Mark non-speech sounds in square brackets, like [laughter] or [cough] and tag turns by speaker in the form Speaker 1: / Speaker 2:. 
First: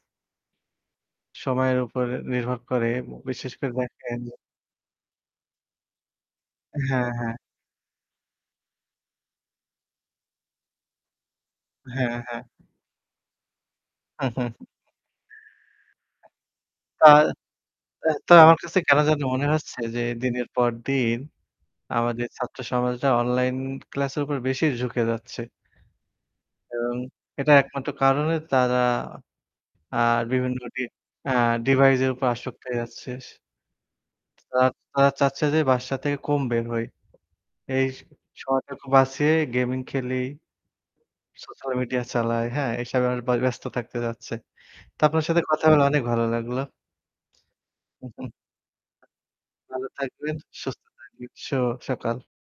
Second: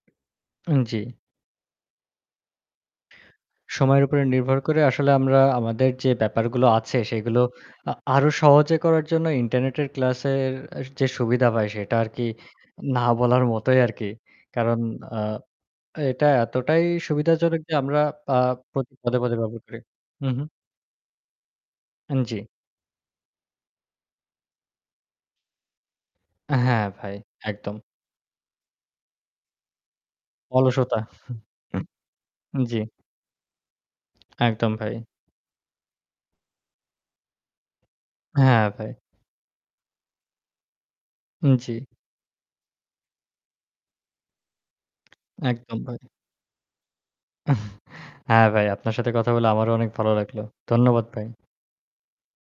Speaker 1: জ্বি।
Speaker 2: সময়ের উপর নির্ভর করে, বিশেষ করে
Speaker 1: সময়ের
Speaker 2: দেখেন
Speaker 1: উপরে
Speaker 2: যে
Speaker 1: নির্ভর করে আসলে আমরা আমাদের যে ব্যাপারগুলো আছে
Speaker 2: হ্যাঁ, হ্যাঁ।
Speaker 1: সেগুলো আ আরও সহজে করার জন্য ইন্টারনেটের ক্লাসের অ্যা যে সুবিধা ভাই, সেটা
Speaker 2: হ্যাঁ,
Speaker 1: আরকি
Speaker 2: হ্যাঁ।
Speaker 1: না বলার মতোই আরকি।
Speaker 2: [chuckles]
Speaker 1: কারণ আ এটা এতটাই
Speaker 2: তা
Speaker 1: সুবিধাজনক যে আমরা
Speaker 2: তা তো
Speaker 1: আ
Speaker 2: আমার কাছে
Speaker 1: প্রত
Speaker 2: কেন
Speaker 1: পদে,
Speaker 2: জানি
Speaker 1: পদে
Speaker 2: মনে
Speaker 1: ব্যবহার করি।
Speaker 2: হচ্ছে যে
Speaker 1: উহু।
Speaker 2: দিনের পর দিন
Speaker 1: আন
Speaker 2: আমাদের
Speaker 1: জ্বী।
Speaker 2: ছাত্র সমাজটা অনলাইন ক্লাসের উপর বেশি ঝুঁকে যাচ্ছে।
Speaker 1: হ্যাঁ
Speaker 2: এবং
Speaker 1: ভাই,
Speaker 2: এটা
Speaker 1: একদম।
Speaker 2: একমাত্র কারণে তারা আ বিভিন্ন ডি
Speaker 1: অলসতা।
Speaker 2: ডিভাইস এর উপর
Speaker 1: [chuckles]
Speaker 2: আসক্তি
Speaker 1: জ্বী।
Speaker 2: যাচ্ছে। তা
Speaker 1: একদম ভাই।
Speaker 2: তারা চাচ্ছে যে বাসা থেকে কম বের হই। এই
Speaker 1: হ্যাঁ
Speaker 2: সময়টা
Speaker 1: ভাই।
Speaker 2: বাঁচিয়ে গেমিং খেলি। সোশ্যাল
Speaker 1: জ্বি।
Speaker 2: মিডিয়া চালায়। হ্যাঁ এসবে ব ব্যস্ত থাকতে যাচ্ছে। তো আপনার সাথে কথা
Speaker 1: একদম
Speaker 2: বলা
Speaker 1: ভাই।
Speaker 2: অনেক ভালো লাগলো। হু,
Speaker 1: [chuckles]
Speaker 2: হু।
Speaker 1: হ্যাঁ ভাই, আপনার সাথে কথা বলে আমারও
Speaker 2: ভালো
Speaker 1: অনেক ভালো
Speaker 2: থাকবেন,
Speaker 1: লাগলো।
Speaker 2: সুস্থ
Speaker 1: ধন্যবাদ ভাই।
Speaker 2: থাকবেন। শুভ সকাল।